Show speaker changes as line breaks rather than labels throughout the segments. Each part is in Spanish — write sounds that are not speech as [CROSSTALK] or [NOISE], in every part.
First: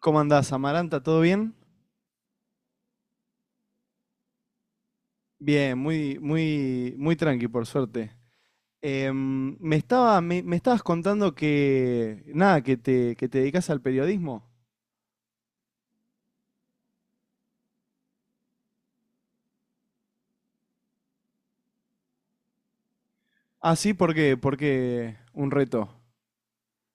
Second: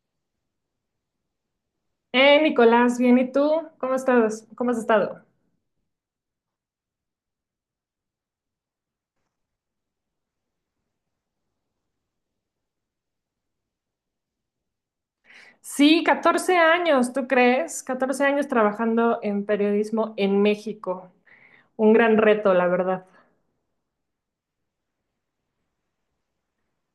¿Cómo andás, Amaranta? ¿Todo bien?
Nicolás, bien, ¿y tú? ¿Cómo estás? ¿Cómo has estado?
Bien, muy tranqui, por suerte. Me estabas contando que, nada, que te dedicas al periodismo.
Sí, 14 años, ¿tú crees? 14 años trabajando en periodismo en México. Un gran reto, la verdad.
Ah, sí, ¿por qué? Porque un reto.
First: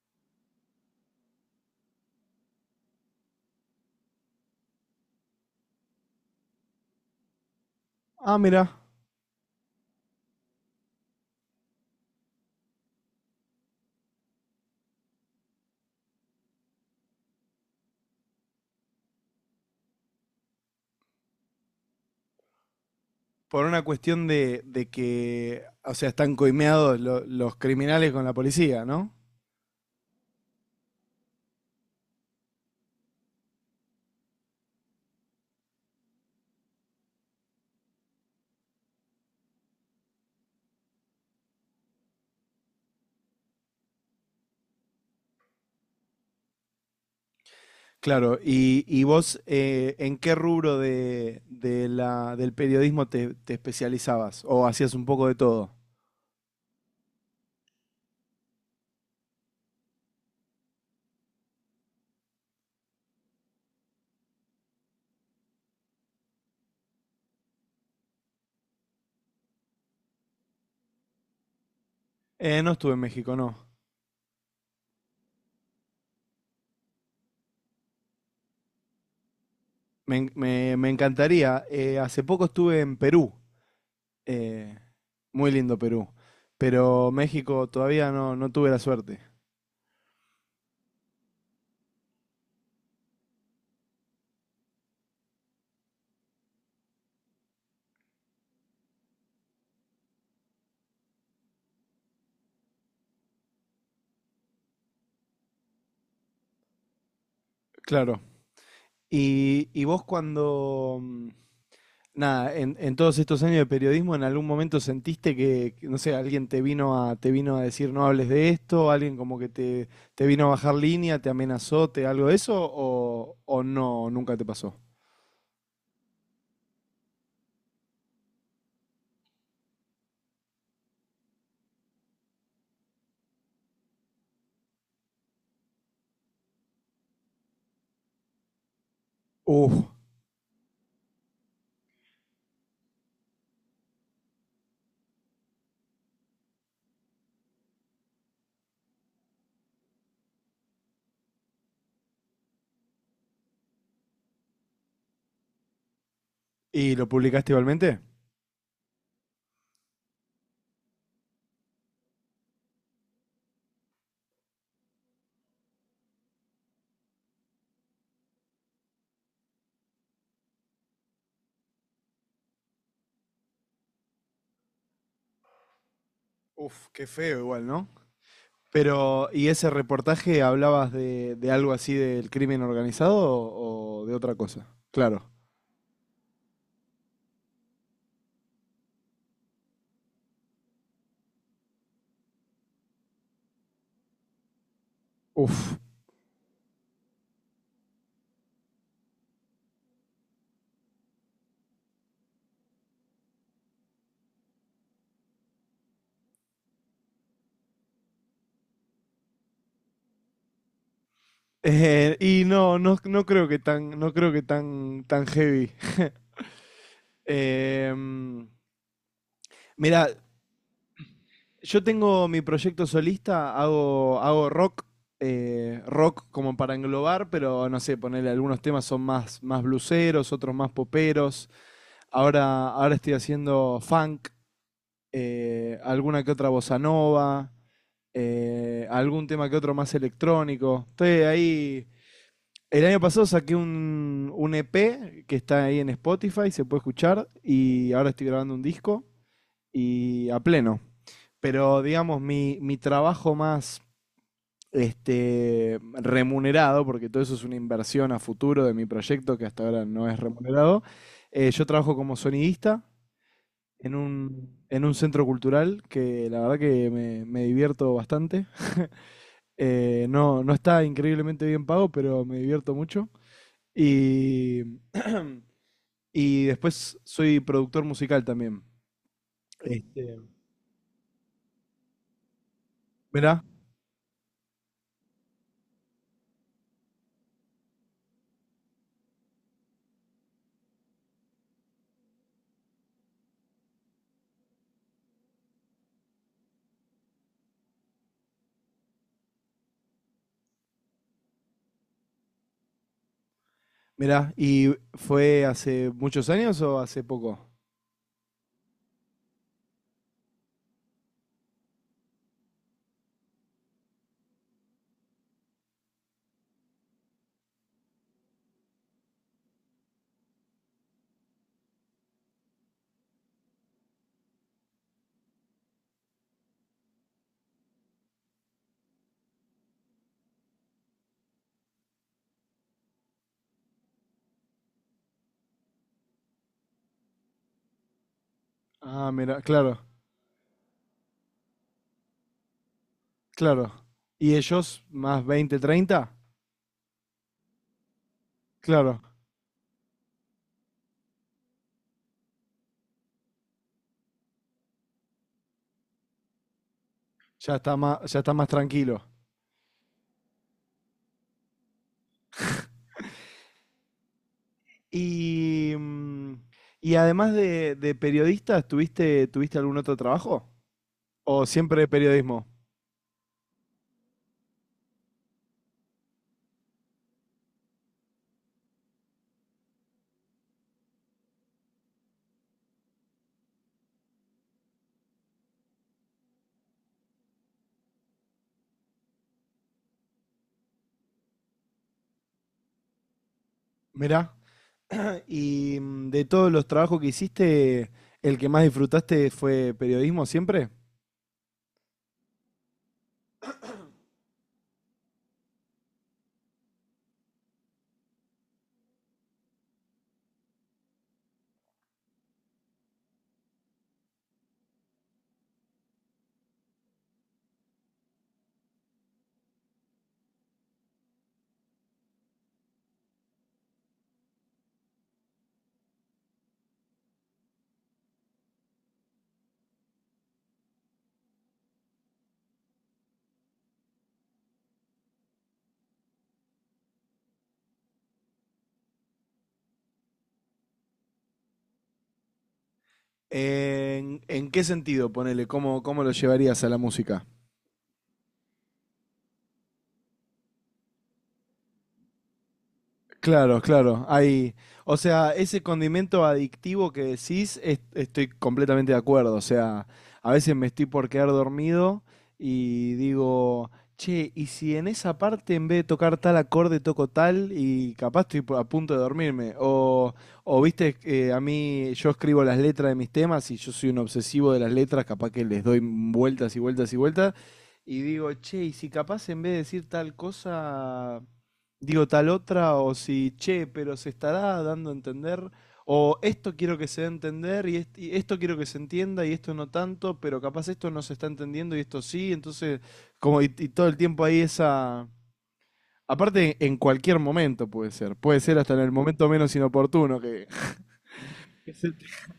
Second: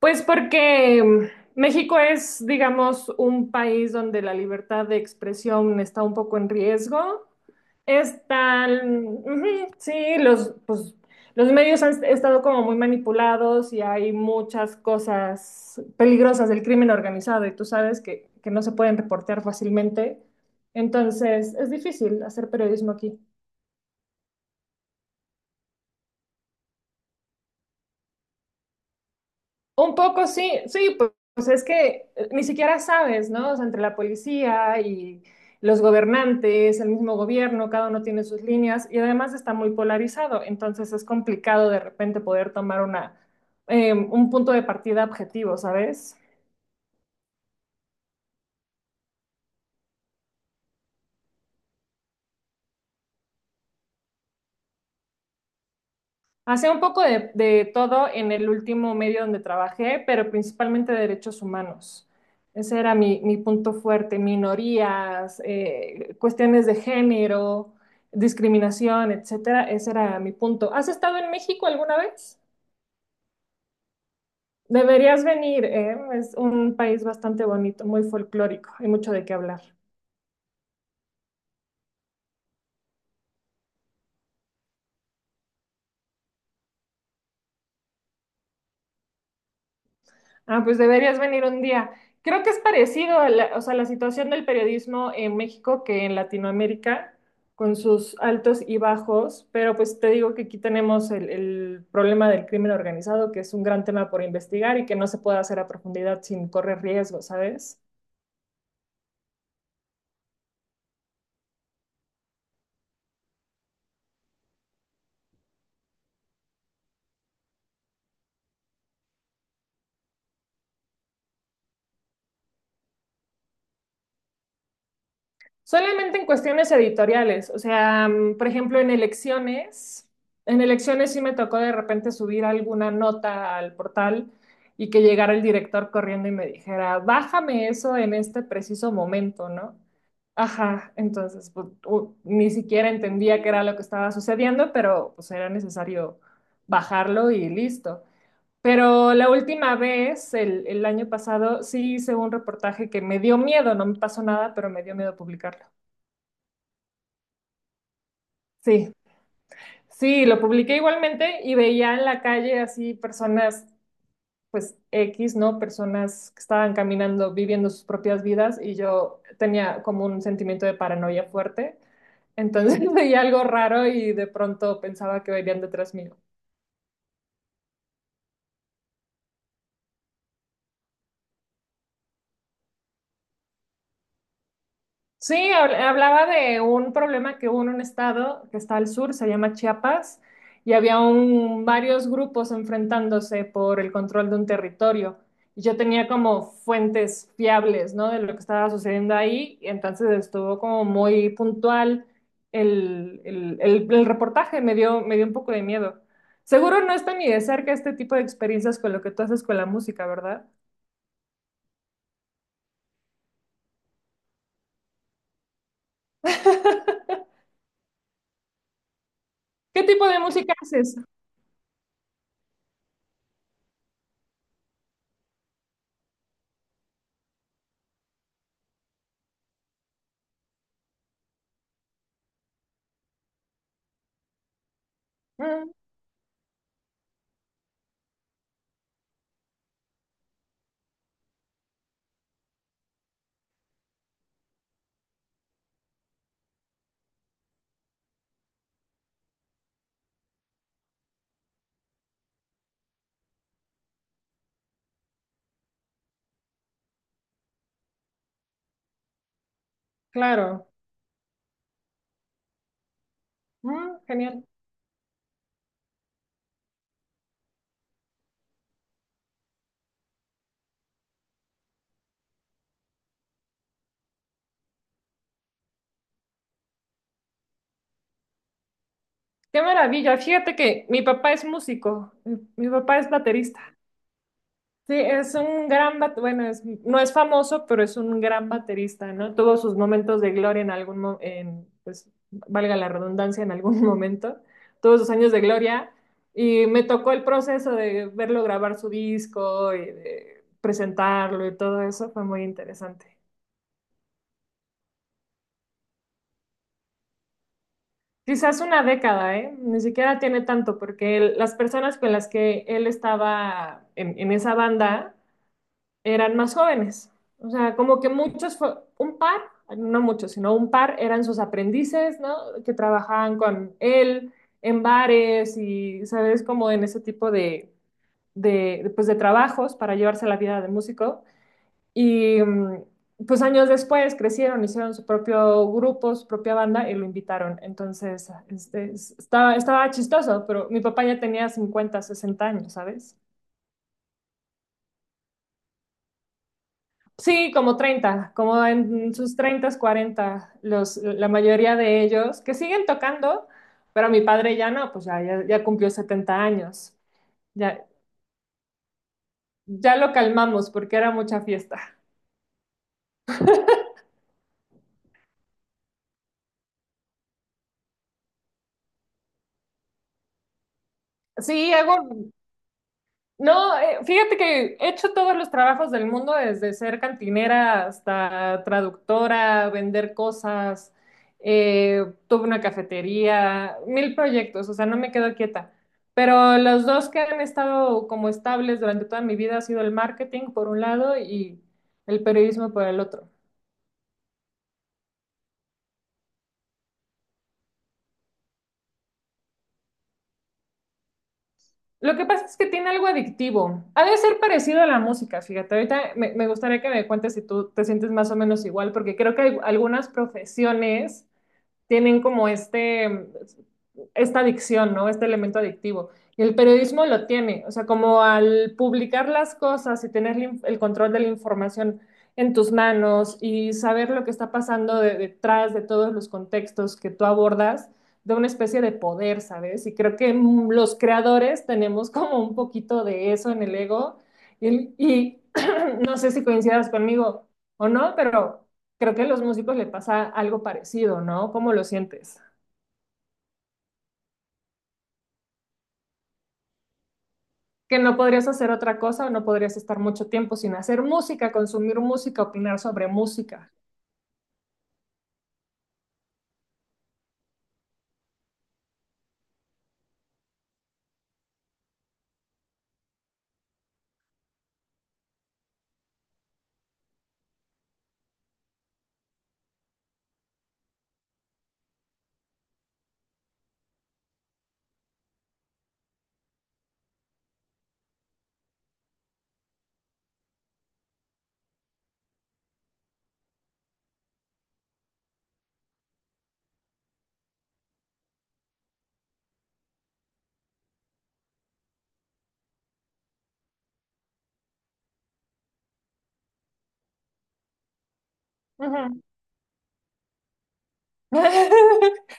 Pues porque México es, digamos, un país donde la libertad de expresión está un poco en riesgo.
Ah, mira,
Están, ujú, sí, los, pues, los medios han estado como muy manipulados y hay muchas cosas peligrosas del crimen organizado y tú sabes que no se pueden reportear fácilmente. Entonces, es difícil hacer periodismo aquí.
por una cuestión de que, o sea, están coimeados los criminales con la policía, ¿no?
Un poco sí, sí, pues es que ni siquiera sabes, ¿no? O sea, entre la policía y los gobernantes, el mismo gobierno, cada uno tiene sus líneas y además está muy polarizado, entonces es complicado de repente poder tomar un punto de partida objetivo, ¿sabes?
Claro, y vos, ¿en qué rubro del periodismo te especializabas? ¿O hacías un poco de todo?
Hacía un poco de todo en el último medio donde trabajé, pero principalmente de derechos humanos. Ese era mi punto fuerte, minorías, cuestiones de género, discriminación, etcétera. Ese era mi punto. ¿Has estado en México alguna vez?
No estuve en México, no.
Deberías venir, ¿eh? Es un país bastante bonito, muy folclórico, hay mucho de qué hablar.
Me encantaría. Hace poco estuve en Perú. eh, Muy lindo Perú. Pero México todavía no, no tuve la suerte.
Ah, pues deberías venir un día. Creo que es parecido a la, o sea, la situación del periodismo en México que en Latinoamérica, con sus altos y bajos, pero pues te digo que aquí tenemos el problema del crimen organizado, que es un gran tema por investigar y que no se puede hacer a profundidad sin correr riesgo, ¿sabes?
Claro. ¿Y vos cuando, nada, en todos estos años de periodismo, ¿en algún momento sentiste que, no sé, alguien te vino a te vino a decir no hables de esto, alguien como que te vino a bajar línea, te amenazó, te algo de eso, o no, nunca te pasó?
Solamente en cuestiones editoriales, o sea, por ejemplo, en elecciones sí me tocó de repente subir alguna nota al portal y que llegara el director corriendo y me dijera, bájame eso en este preciso momento,
Uf,
¿no? Ajá, entonces pues, ni siquiera entendía qué era lo que estaba sucediendo, pero pues era necesario bajarlo y listo. Pero la última vez, el año pasado, sí hice un reportaje que me dio miedo, no me pasó nada, pero me dio miedo publicarlo.
¿y lo publicaste igualmente?
Sí, sí, lo publiqué igualmente y veía en la calle así personas, pues X, ¿no? Personas que estaban caminando, viviendo sus propias vidas y yo tenía como un sentimiento de paranoia fuerte. Entonces [LAUGHS] veía algo raro y de pronto pensaba que venían detrás mío.
Uf, qué feo igual, ¿no? Pero, ¿y ese reportaje hablabas de algo así del crimen organizado o de otra cosa? Claro.
Sí, hablaba de un problema que hubo en un estado que está al sur, se llama Chiapas, y había varios grupos enfrentándose por el control de un territorio. Y
Uf.
yo tenía como fuentes fiables, ¿no? De lo que estaba sucediendo ahí, y entonces estuvo como muy puntual el reportaje, me dio un poco de miedo. Seguro no está ni de cerca este tipo de experiencias con lo que tú haces con la música, ¿verdad?
Y no, no creo que tan, tan heavy.
[LAUGHS]
Eh,
¿Qué tipo
Mira,
de música haces?
yo tengo mi proyecto solista, hago rock, rock como para englobar, pero no sé, ponerle algunos temas son más, más blueseros, otros más poperos. Ahora estoy haciendo funk,
Mm,
alguna que otra bossa nova, algún tema que otro más electrónico. Estoy ahí. El año pasado saqué un EP que está ahí en Spotify, se puede escuchar, y ahora estoy grabando un disco y a pleno. Pero digamos, mi trabajo más este, remunerado, porque todo eso es una inversión a futuro de mi proyecto que hasta ahora no es
claro.
remunerado, yo trabajo como sonidista
Mm, genial.
en un centro cultural que la verdad que me divierto bastante. No, no está increíblemente bien pago, pero me divierto mucho. Y [CLEARS THROAT] y después soy productor musical también.
Qué maravilla.
Este,
Fíjate que mi papá es músico, mi papá es
mirá,
baterista. Sí, es un gran bueno, no es famoso, pero es un gran baterista, ¿no? Tuvo sus momentos de gloria en, pues, valga la redundancia, en algún [LAUGHS] momento, tuvo sus años de gloria y me tocó el proceso de verlo grabar su disco y de presentarlo y todo eso, fue muy interesante.
mirá. ¿Y fue hace muchos años o hace poco?
Quizás una década, ¿eh? Ni siquiera tiene tanto, porque él- las personas con las que él estaba en esa banda eran más jóvenes. O sea, como que muchos, fue, un par, no muchos, sino un par eran sus aprendices, ¿no? Que trabajaban con él en bares y, ¿sabes? Como en ese tipo de trabajos para llevarse la vida de músico. Y pues años después crecieron, hicieron su propio grupo, su propia banda y lo invitaron. Entonces, este,
Ah,
es-
mira,
estaba,
claro,
estaba chistoso, pero mi papá ya tenía 50-60 años, ¿sabes?
claro. ¿Y ellos más 20, treinta?
Sí, como 30 como
Claro,
en sus 30, 40 los, la mayoría de ellos que siguen tocando, pero mi padre ya no, pues ya, ya, ya cumplió 70 años. Ya,
ya está más tranquilo.
ya lo calmamos porque era mucha fiesta.
Y, y además de periodista, ¿tuviste, tuviste algún otro trabajo? ¿O
Sí,
siempre
hago,
periodismo?
no, fíjate que he hecho todos los trabajos del mundo, desde ser cantinera hasta traductora, vender cosas, tuve una cafetería, mil proyectos, o sea, no me quedo quieta. Pero los dos que han estado como estables durante toda mi vida ha sido el marketing por un lado y el periodismo por el otro.
Mirá, y de todos los trabajos que hiciste, ¿el que más disfrutaste fue periodismo siempre?
Lo que pasa es que tiene algo adictivo. Ha de ser parecido a la música, fíjate. Ahorita me gustaría que me cuentes si tú te sientes más o menos igual, porque creo que hay algunas profesiones tienen como esta adicción, ¿no? Este elemento adictivo. Y el periodismo lo tiene, o sea, como al publicar las cosas y tener el control de la información en tus manos y saber lo que está pasando detrás de todos los contextos que tú abordas, de una especie de poder, ¿sabes? Y creo que los creadores tenemos como un poquito de eso en el ego y [CLEARS THROAT] [COUGHS] no sé si coincidas conmigo o no, pero creo que a los músicos le pasa algo parecido, ¿no? ¿Cómo lo sientes?
¿En qué sentido, ponele? ¿Cómo lo llevarías a la música?
Que no podrías hacer otra cosa, no podrías estar mucho tiempo sin hacer música, consumir música, opinar sobre
Claro,
música.
claro. Hay, o sea, ese condimento adictivo que decís, estoy completamente de acuerdo. O sea, a veces me estoy por quedar dormido y digo, che, ¿y si en esa parte en vez de tocar tal acorde toco tal y capaz estoy a punto de dormirme? O viste, a mí yo escribo las letras de mis temas y yo soy un obsesivo de las letras, capaz que les doy vueltas y vueltas y vueltas. Y digo, che, ¿y si capaz en vez de decir tal cosa digo tal otra, o si, che, pero se estará dando a entender, o esto quiero que se dé a entender, y esto quiero que se entienda, y esto no tanto, pero capaz esto no se está entendiendo y esto sí, entonces, como y todo el tiempo ahí esa... Aparte, en cualquier momento puede ser hasta en el
Ujú.
momento menos inoportuno que... [LAUGHS] que se te-
[LAUGHS]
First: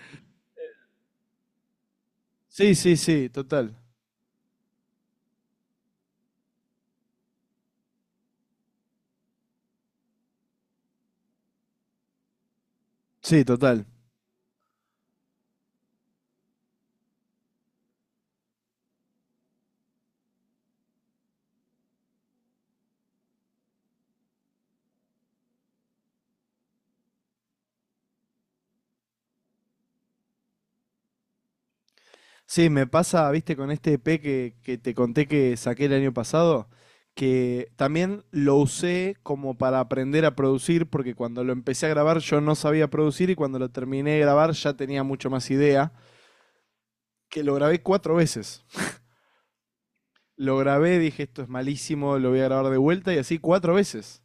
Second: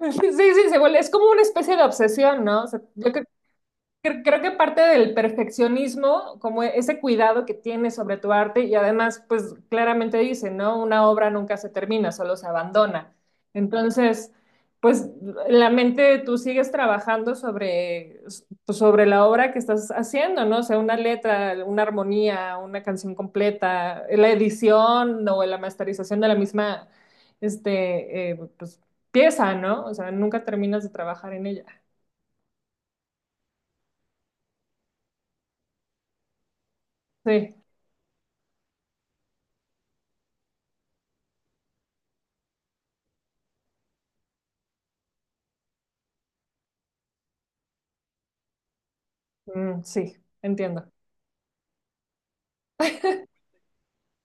Sí, sí, es como una especie de obsesión, ¿no? O
Sí,
sea,
sí,
yo Cre-
sí, total,
Creo que parte del perfeccionismo, como ese cuidado que tienes sobre tu arte, y además, pues claramente dice, ¿no? Una obra nunca se termina, solo se abandona.
sí, total.
Entonces, pues la mente tú sigues trabajando sobre, pues, sobre la obra que estás haciendo, ¿no? O sea, una letra, una armonía, una canción completa, la edición o la masterización de la misma, este, pues, pieza, ¿no? O sea, nunca terminas de trabajar en ella.
Sí, me pasa, viste, con este EP que te conté que saqué el año pasado,
Sí,
que también lo usé como para aprender a producir, porque cuando lo empecé a grabar yo no sabía producir y cuando lo terminé de grabar ya tenía mucho más idea, que lo grabé cuatro veces.
mm, sí,
Lo
entiendo.
grabé, dije, esto es malísimo, lo voy a grabar de vuelta y así cuatro veces.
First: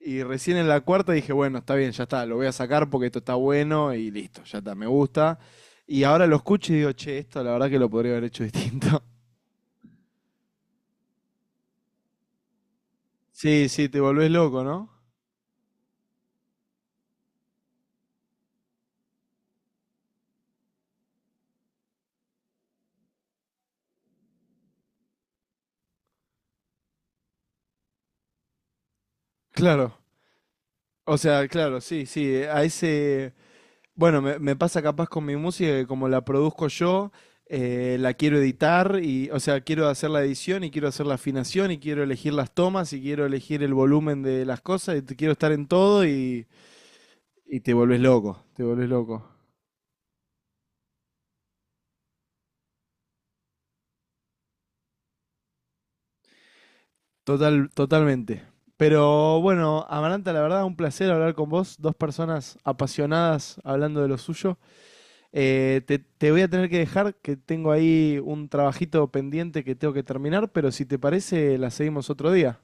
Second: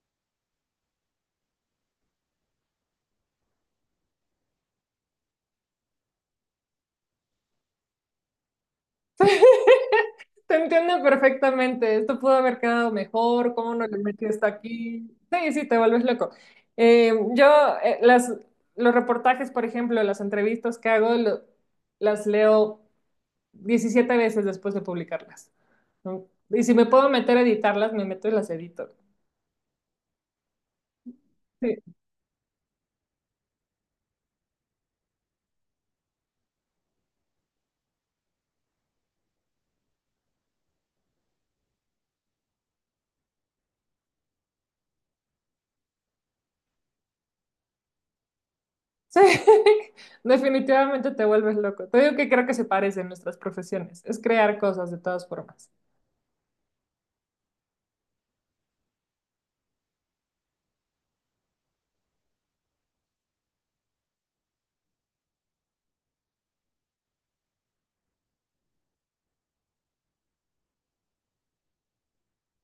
Y recién en la cuarta dije, bueno, está bien, ya está, lo voy a sacar porque esto está bueno y listo, ya está, me gusta. Y ahora lo escucho y digo, che, esto la verdad que lo podría haber hecho [LAUGHS] distinto.
[LAUGHS] Te entiendo perfectamente. Esto pudo haber quedado mejor.
Sí,
¿Cómo no
sí,
le
te
metí
volvés
esto
loco, ¿no?
aquí? Sí, sí, te vuelves loco. Yo, eh, las, los reportajes, por ejemplo, las entrevistas que hago, las leo 17 veces después de publicarlas, ¿no? Y si me puedo meter a editarlas, me meto y las edito.
Claro. O sea, claro,
Sí,
sí, sí. A ese. Bueno, me pasa capaz con mi música que como la produzco yo, la quiero editar y, o sea, quiero hacer la edición y quiero hacer la afinación y quiero elegir las tomas y quiero elegir el volumen de las cosas quiero estar en todo y te volvés loco, te volvés
sí,
loco.
[LAUGHS] definitivamente te vuelves loco. Te digo que creo que se parecen nuestras profesiones. Es crear cosas de todas formas.
Total, totalmente. Pero bueno, Amaranta, la verdad, un placer hablar con vos, dos personas apasionadas hablando de lo suyo. Te voy a tener que dejar, que tengo ahí un trabajito pendiente que tengo que terminar, pero si te parece, la seguimos otro día.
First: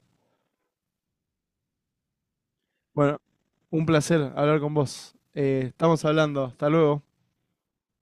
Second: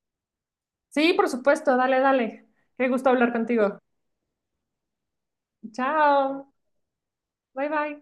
Sí, por supuesto. Dale, dale. Qué gusto
Bueno,
hablar contigo.
un placer hablar con vos. Estamos hablando.
Chao.
Hasta luego.
Bye bye.